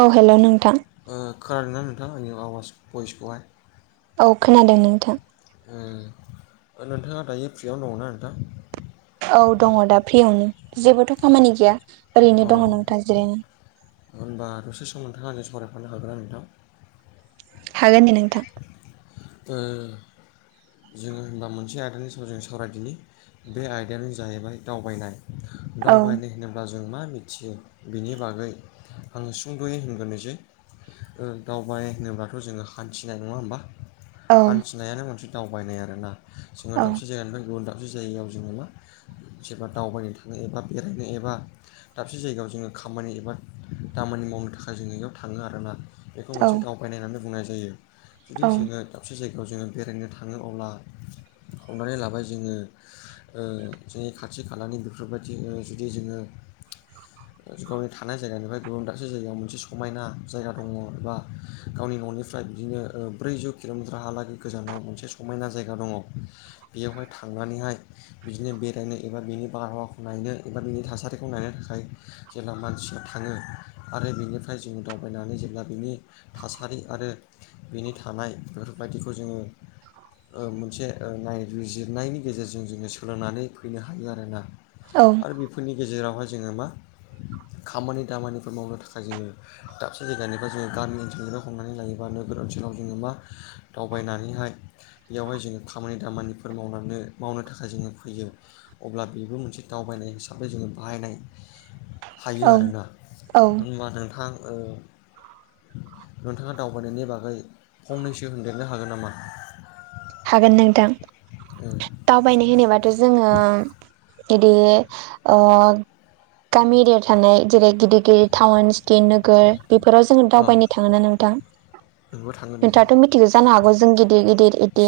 औ हेलौ नोंथां। ओ खोनादों ना नोंथां आंनि आवाज भइसखौहाय औ खोनादों नोंथां। ओ ओ नोंथाङा दायो फ्रियावनो दङ' ना नोंथां? औ दङ' दा फ्रियावनो। जेबोथ' खामानि गैया। अ ओरैनो दङ' नोंथा जिरायना। होनबा दसे सम नोंथाङा आंजों सावरायफानो हागोन ना नोंथां? हागोन दे नोंथां। ओ जोङो होनबा मोनसे आयदानि सायाव जों सावरायदिनि। बे आयदायानो जाहैबाय दावबायनाय। औ दावबायनाय होनो ब्ला जों मा मिथियो बिनि बागै आङो सुंद'यै होनगोरनोसै। ओ दावबाय होनोब्लाथ' जोङो हान्थिनाय नङा होमबा औ हान्थिनायानो मोनसे दावबायनाय आरो ना। जोङो औ दाबसे जायगानिफ्राय गुबुन दाब से जायगायाव जोङो मा जेबा दावबायनो थाङो एबा बेरायनो एबा दाबसे जायगायाव जोङो खामानि एबा दामानि मावनो थाखाय जोङो इयाव थाङो आरो ना। बेखौ मोनसे दावबायनाय होननानै बुंनाय जायो। जुदि औ जोङो दाबसे जायगायाव जोङो बेरायनो थाङो अब्ला हमनानै लाबाय जोङो ओ जोंनि खाथि खालानि बेफोरबायदि ओ जुदि जोङो गावनि थानाय जायगानिफ्राय गुबुन दाबसे जायगायाव मोनसे समायना जायगा दङ' एबा गावनि न'निफ्राय बिदिनो ओ ब्रैजौ किल'मिटारहालागै गोजानाव मोनसे समायना जायगा दङ'। बेयावहाय थांनानैहाय बिदिनो बेरायनो एबा बिनि बारहावाखौ नायनो एबा बिनि थासारिखौ नायनो थाखाय जेला मानसिफोर थाङो आरो बिनिफ्राय जोङो दावबायनानै जेब्ला बिनि थासारि आरो बिनि थानाय बेफोरबायदिखौ जोङो ओ मोनसे ओ नायबिजिरनायनि गेजेरजों जोङो सोलोंनानै फैनो हायो आरो ना। औ आरो बेफोरनि गेजेरावहाय जोङो मा खामानि दामानिफोर मावनो थाखाय जोङो दाबसे जायगानिफ्राय जोङो गामि ओनसोलनिल' हमनानै लायोबा नोगोर ओनसोलाव जोङो मा दावबायनानैहाय बेयावहाय जोङो खामानि दामानिफोर मावलांनो मावनो थाखाय जोङो फैयो। अब्ला बेबो मोनसे दावबायनाय हिसाबै जोङो बाहायनाय थायो औ आरो ना औ होनबा नोंथां ओ नोंथाङा दावबायनायनि बागै फंनैसो होनदेरनो हागोन नामा? हागोन नोंथां दावबायनाय होनोबा थ' जोङो इदि ओ गामि एरियाव थानाय जेरै गिदिर गिदिर थाउन सिटि नोगोर बेफोराव जोङो औ दावबायनो थाङा ना नोंथां नोंबो थांगोन नोंथां नोंथाङाथ' मि थिगो जानो हागौ जों गिदिर गिदिर इदि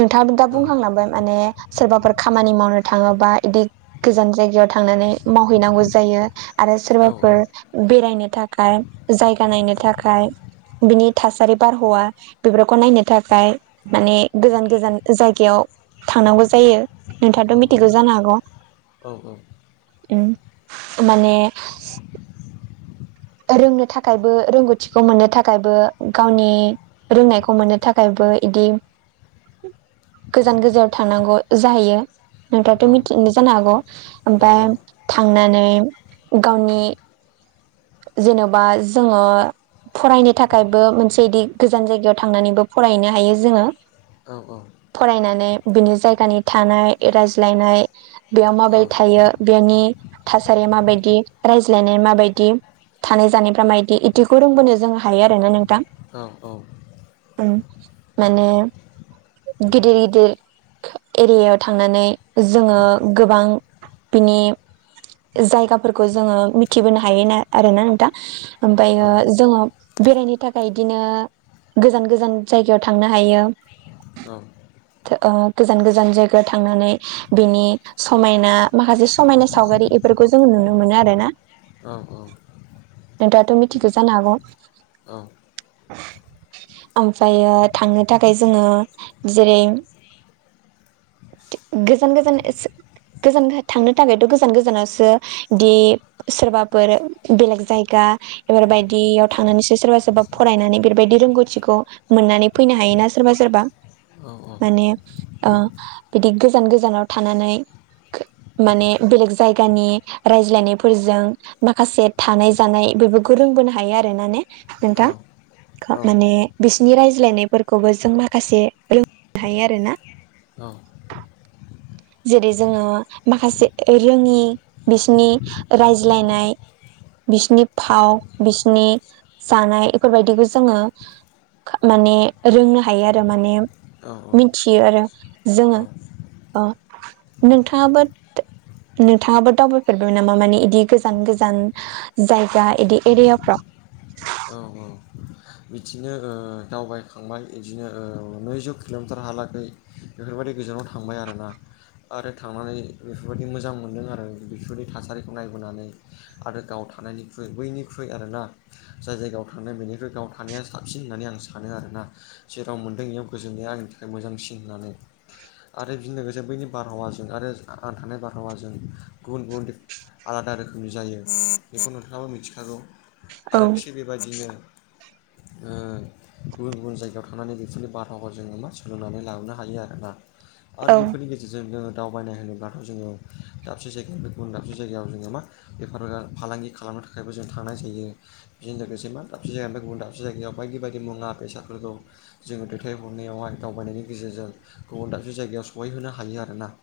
नोंथाङाबो दा औ बुंखांलांबाय माने सोरबाफोर खामानि मावनो थाङोबा इदि गोजान जायगायाव थांनानै मावहैनांगौ जायो। आरो औ सोरबाफोर बेरायनो थाखाय जायगा नायनो थाखाय बिनि थासारि बारहावा बेफोरखौ नायनो थाखाय माने गोजान गोजान जायगायाव थांनांगौ जायो। नोंथाङाथ' औ मिथिगौ जानो हागौ औ उम माने रोंनो थाखायबो रोंगौथिखौ मोननो थाखायबो गावनि रोंनायखौ मोननो थाखायबो इदि गोजान गोजानाव थांनांगौ जाहैयो। नोंथाङाथ' औ मिनथियो जानो हागौ औ ओमफाय थांनानै गावनि जेनबा जोङो फरायनो थाखायबो मोनसे इदि गोजान जायगायाव थांनानैबो फरायहैनो हायो जोङो। औ औ। फरायनानै बिनि जायगानि थानाय रायज्लायनाय बेयाव माबोरै थायो बेनि थासारिया माबायदि रायज्लायनाय माबायदि थानाय जानायफ्रा मायदि इदिखौ रोंबोनो जों हायो आरोना नोंथां। औ औ उम माने गिदिर गिदिर एरियायाव थांनानै जोङो गोबां बिनि जायगाफोरखौ जोङो मिथिबोनो हायो ना आरोना नोंथां औ ओमफायो जोङो बेरायनो थाखाय इदिनो गोजान गोजान जायगायाव थांनो हायो। [inaudible] औ थो ओ गोजान गोजान जायगायाव थांनानै बेनि समायना माखासे समायना सावगारि इफोरखौ जों नुनो मोनो आरोना। औ औ। नोंथाङाथ' मिथिखो जानो हागौ? ओमफ्रायो थांनो थाखाय जोङो जेरै गोजान गोजान [unintelligible] गोजानो थांनो थाखायथ' गोजान गोजानावासो दि सोरबाफोर बेलेग जायगा इफोरबायदियाव थांनानैसो सोरबा सोरबा फरायनानै फोरबायदि रोंगौथिखौ मोननानै फैनो हायोना सोरबा सोरबा माने ओ बिदि गोजान गोजानाव थानानै माने बेलेग जायगानि रायज्लायनायफोरजों माखासे थानाय जानाय बेफोरखौ रोंबोनो हायो आरोना ने नोंथां औ माने बिसिनि रायज्लायनायफोरखौबो जों माखासे रोंनो हायो आरोना। जेरै जोङो माखासे रोङि बिसनि रायज्लायनाय बिसिनि फाव बिसनि जानाय इफोरबायदिखौ जोङो खा माने रोंनो हायो आरो माने औ मिथियो आरो जोङो। अ नोंथाङाबो नोंथाङाबो दावबायफेरबाय नामा माने इदि गोजान गोजान जायगा इदि एरियाफ्राव? औ औ। बिदिनो ओ दावबायखांबाय इदिनो ओ नैजौ किल'मिटारहालागै बेफोरबायदि गोजानाव थांबाय आरोना आरो थांनानै बेफोरबायदि मोजां मोनदों आरो बेफोरबायदि थासारिखौ नायबोनानै। आरो गाव थानायनिख्रुइ बैनिख्रुइ आरोना जाय जायगायाव थांनाय बेनिख्रुइ गाव थानाया साबसिन होननानै आं सानो आरोना जेराव मोन्दों बेयाव गोजोननाया आंनि थाखाय मोजांसिन होननानै। आरो बिजों लोगोसे बैनि बारहावाजों आरो आं थानाय बारहावाजों गुबुन गुबुन दिफ आलादा रोखोमनि जायो बेखौ नोंथाङाबो मिथिखागौ औ आरो थिग बेबादिनो ओ गुबुन गुबुन जायगायाव थांनानै बिसोरनि बारहावा जोङो मा सोलोंनानै लाबोनो हायो आरोना आरो औ बिफोरनि गेज जोङो दो दावबायनाय होनोब्लाथ' जोङो दाबसे जायगानिफ्राय गुबुन दाबसे जायगायाव जोङो मा बेफार बेला फालांगि खालामनो थाखायबो जों थांनाय जायो बिजों लोगोसे मा दाबसे जायगानिफाय गुबुन दाब से जायगायाव बायदि बायदि मुंआ बेसादफोरखौ जोङो दैथायहरनायावहाय दावबायनायनि गेजेरजों गुबुन दाबसे जायगायाव सहैहोनो हायो आरोना।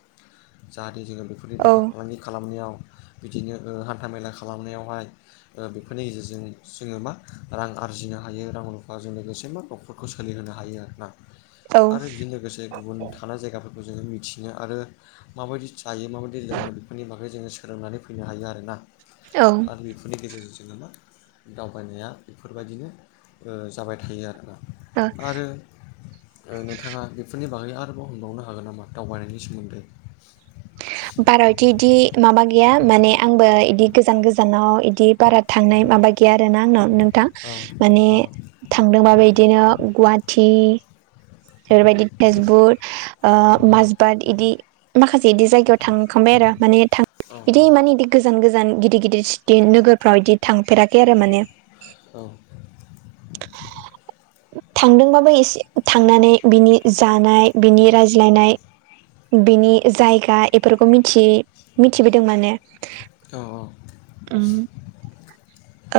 जाहाथे जोङो बेफोरनि बेफार फालांगि खालामनायाव बिदिनो ओ हान्था मेला खालामनायावहाय ओ बेफोरनि गेजेरजों जोङो मा रां आरजिना हायो रां रुफाजों लोगोसे मा न'खरखौ सोलिहोनो हायो आरोना औ आरो बिजों लोगोसे गुबुन थानाय जायगाफोरखौ जोङो मिथिनो आरो माबायदि जायो माबायदि लोङो बेफोरनि बागै जोङो सोलोंनानै फैनो हायो आरोना। आरो बेफोरनि गेजेरजों जोङो मा दावबायनाया बेफोरबायदिनो ओ जाबाय थायो आरोना औ आरो ओ नोंथाङा बेफोरनि बागै आरोबाव हनबावनो हागोन नामा दावबायनायनि सोमोन्दै? बारहथि इदि माबा गैया माने आंबो इदि गोजान गोजानाव इदि बारा थांनाय माबा गैया आर ना आंनाव नोंथां माने औ थांदोंबाबो इदिनो गुवाहाटि बेफोरबायदि तेजपुर औ माजबाद इदि माखासे बिदि जायगायाव थांखांबाय आरो माने थां औ बिदि मानि इदि गोजान गोजान गिदिर गिदिर सिटि नोगोरफ्राव इदि थांफेराखै आरो माने औ थांदोंबाबो एसे थांनानै बिनि जानाय बिनि रायज्लायनाय बिनि जायगा बेफोरखौ मिथियै मिथिबोदों माने औ औ उम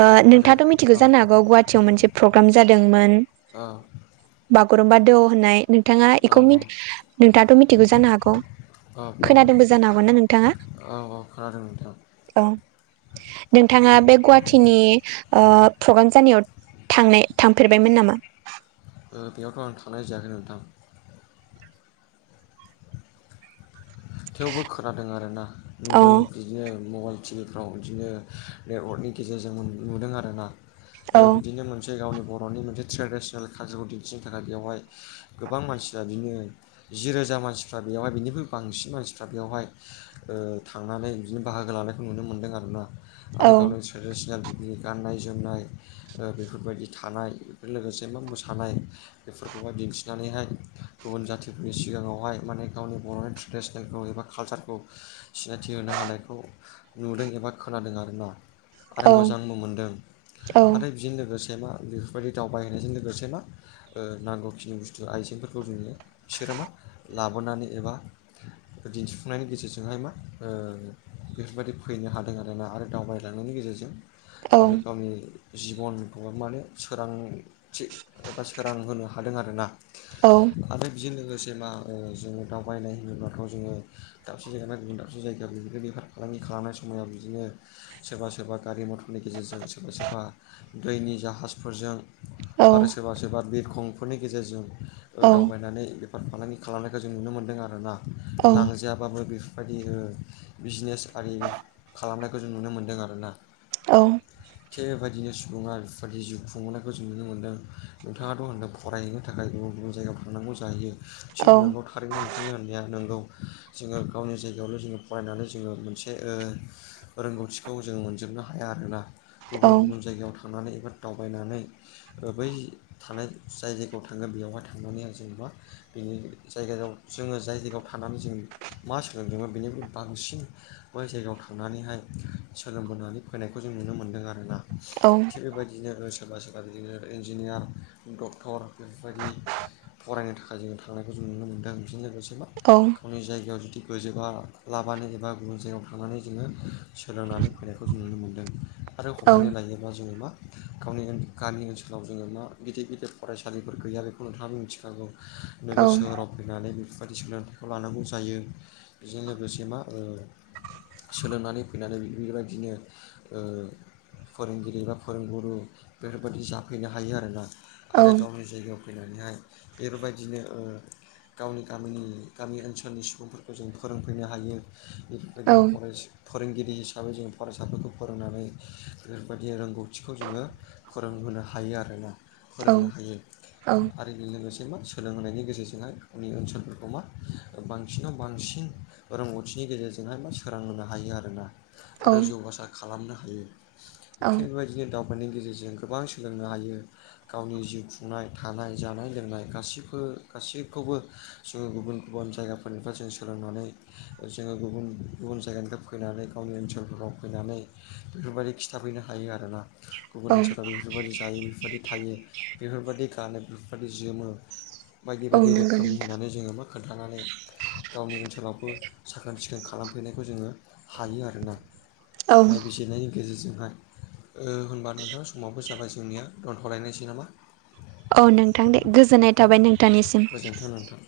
ओ आरो नोंथाङाथ' मिथिखौ औ जानो हागौ गुवाहाटियाव मोनसे प्रग्राम जादोंमोन अ' बागुरुम्बा दौ होननाय नोंथाङा बेखौ नोंथाङाथ' मिथिगौ जानो हागौ औ खोनादोंबो जानो हागौ ना नोंथाङा औ खोनादों नोंथां औ नोंथाङा बे गुवाहाटिनि ओ प्रग्राम जानायाव थांनाय थांफेरबायमोन नामा बेयावथ' आं थांनाय जायाखै नोंथां थेवबो खोनादों आर ना औ नुदों बिदिनो मबाइल टिभि फ्राव इदिनो नेटवर्कनि गेजेरजों नुदों आरोना ओ औ बिदिनो मोनसे गावनि बर'नि मोनसे ट्रेडिसनेल कालसारखौ दिन्थिनो थाखाय बेवहाय गोबां मानसिया बिनो जि रोजा मानसिफ्रा बेयावहाय बेनिख्रुइ बांसि न मानसिफ्रा बेवहाय ओ थांनानै बिदिनो बाहागो लानायखौ नुनो मोन्दों आरोना। आरो औ गावनो ट्रेडिसनेल बिदि गाननाय जोमनाय ओ बेफोरबायदि थानाय बेफोर लोगोसे मा मोसानाय बेफोरखौहाय दिन्थिनानैहाय गुबुन जाथिफोरनि सिगाङावहाय माने गावनि बर'नि ट्रे ट्रेडिसनेलखौ एबा कालचारखौ सिनायथि होनो हानायखौ नुदों एबा खोनादों आरोना आरो औ मोजांबो मोनदों औ आरो बेजों लोगोसे मा बेफोरबायदि दावबायहोनायजों लोगोसे मा ओ नांगौखिनि बुस्थु आइजेंफोरखौ जोङो बिसोरो मा लाबोनानै एबा दिन्थिफुंनायनि गेजेरजोंहाय मा ओ बेफोरबायदि फैनो हादों आरोना आरो दावबा लांनायनि गेजेरजों औ आरो गावनि जिबनखौ माने सोरांथि एबा सोरां होनो हादों आर ना। औ आरो बेजों लोगोसे मा ओ जोङो दावबायनाय होनोब्ला खौ जोङो दाबसे जायगानि गुबुन दाबसे जायगायाव बिदिनो बेफार फालांगि खालामनाय समायाव बिदिनो सोरबा सोरबा गारि मथरनि गेजेरजों सोरबा सोरबा दैनि जाहाजफोरजों औ आरो सोरबा सोरबा बिरखंफोरनि गेजेरजों ओ दावबायनानै बेफार फालांगि खालामनायखौ जों नुनो मोन्दों आरोना औ लांजायाबाबो बेफोरबायदि बिजनेस आरि खालामनायखौ जों नुनो मोन्दों आरोना औ थिग बेबायदिनो सुबुङा बेफोबादि जिउ खुंबोनायखौ जों नुनो मोनदों नोंथाङाथ' होन्दों फरायहैनो थाखाय गुबुन गुबुन जायगायाव थांनांगौ जाहैयो थिग औ नंंगौ थारैनो नोंथांनि होननाया नंगौ जोङो गावनि जायगायावल' जोङो फरायनानै जोङो मोनसे ओ रोंगौथिखौ जों मोनजोबनो हाया आरोना गुबुन औ गुबुन जायगायाव थांनानै एबा दावबायनानै बै थानाय जाय जायगायाव थाङो बेयावहाय थांनानै आं जेनेबा बेनि जायगायाव जोङो जाय जायगायाव थानानै जों मा सोलोंदों बेनिफ्राय बांसिन बै जायगायाव थांनानैहाय सोलोंबोनानै फैनायखौ जों नुनो मोन्दों आरोना थिग बेबायदिनो सोरबा सोरबा आरो इदिनो इन्जिनियार डक्टर बेफोरबायदि फरायनो थाखाय जों था थांनायखौ जों नुनो मोनदों बेजोंनो लोगोसे मा औ गावनि जायगायाव जुदि गोजोबा लाबानो एबा गुबुन जायगायाव थानानै जोङो सोलोंनानै फैनायखौ जों नुनो मोन्दों आरो औ हमनानै लायो दा जोङो मा गावनि गामि ओनसोलाव जोङो मा गिदिर गिदिर फरायसालिफोर गैया बेखौ नोंथाङाबा मिथि खागौ नोगोर सोहोराव फैनानै बेफोरबायदि सोलोंथा खौ लानांगौ जायो बेजों लोगोसे मा ओ सोलोंनानै फैनानै बेबादिनो ओ फोरोंगिरि बा फोरोंगुरु बेफोरबायदि जाफैनो हायो आरोना। आरो गावनि जायगायाव फैनानैहाय बेफोरबायदिनो ओ गावनि गामिनि गामि ओनसोलनि सुबुंफोरखौ जों फोरोंफैनो हायो बेफोरबायदिनो फरेस फोरोंगिरि हिसाबै जों फरायसाफोरखौ फोरोंनानै बेफोरबायदि रोंगौथिखौ जोङो रोंहोनो हायो आरोना फोरोंनो हायो औ [unintelligible] [unintelligible] लोगोसे मा सोलोंहोनायनि गेजेरजोंहाय गावनि ओनसोलफोरखौ मा बांसिनाव बांसिन रोंगौथिनि गेजेरजोंहाय मा सोरां होनो हायो आरोना। आरो औ जौगासार खालामनो हायो थिग बेबायदिनो दाउ फोरनि गेजेरजों गोबां सोलोंनो हायो गावनि जिउ खुंनाय थानाय जानाय लोंनाय गासैफो गासैखौबो जोङो गुबुन बुन जायगाफोरनिफ्राय जों सोलोंनानै जोङो गुबुन-गुबुन जायगानिफ्राय फैनानै गावनि ओनसोलफोराव फैनानै बेफोरबायदि खिथाफैनो हायो आरोना गुबुन औ ओनसोलाव बेफोरबायदि हायो बेफोरबायदि थायो बेफोरबायदि गानो बेफोरबायदि जोमो औ बायदि-बायदि नंगौ रोखोमनि नोंथां होननानै जोङो मा खोन्थानानै गावनि ओनसोलावबो साखोन सिखोन खालामफैनायखौ जोङो हायो आरोना औ नायबिजिरनायनि गेजेरजोंहाय ओ होनबा नोंथां समाबो जाबाय जोंनिया दोनथ'लायनिसै नामा औ नोंथां दे गोजोननाय थाबाय नोंथांनिसिम गोजोन्थों नोंथां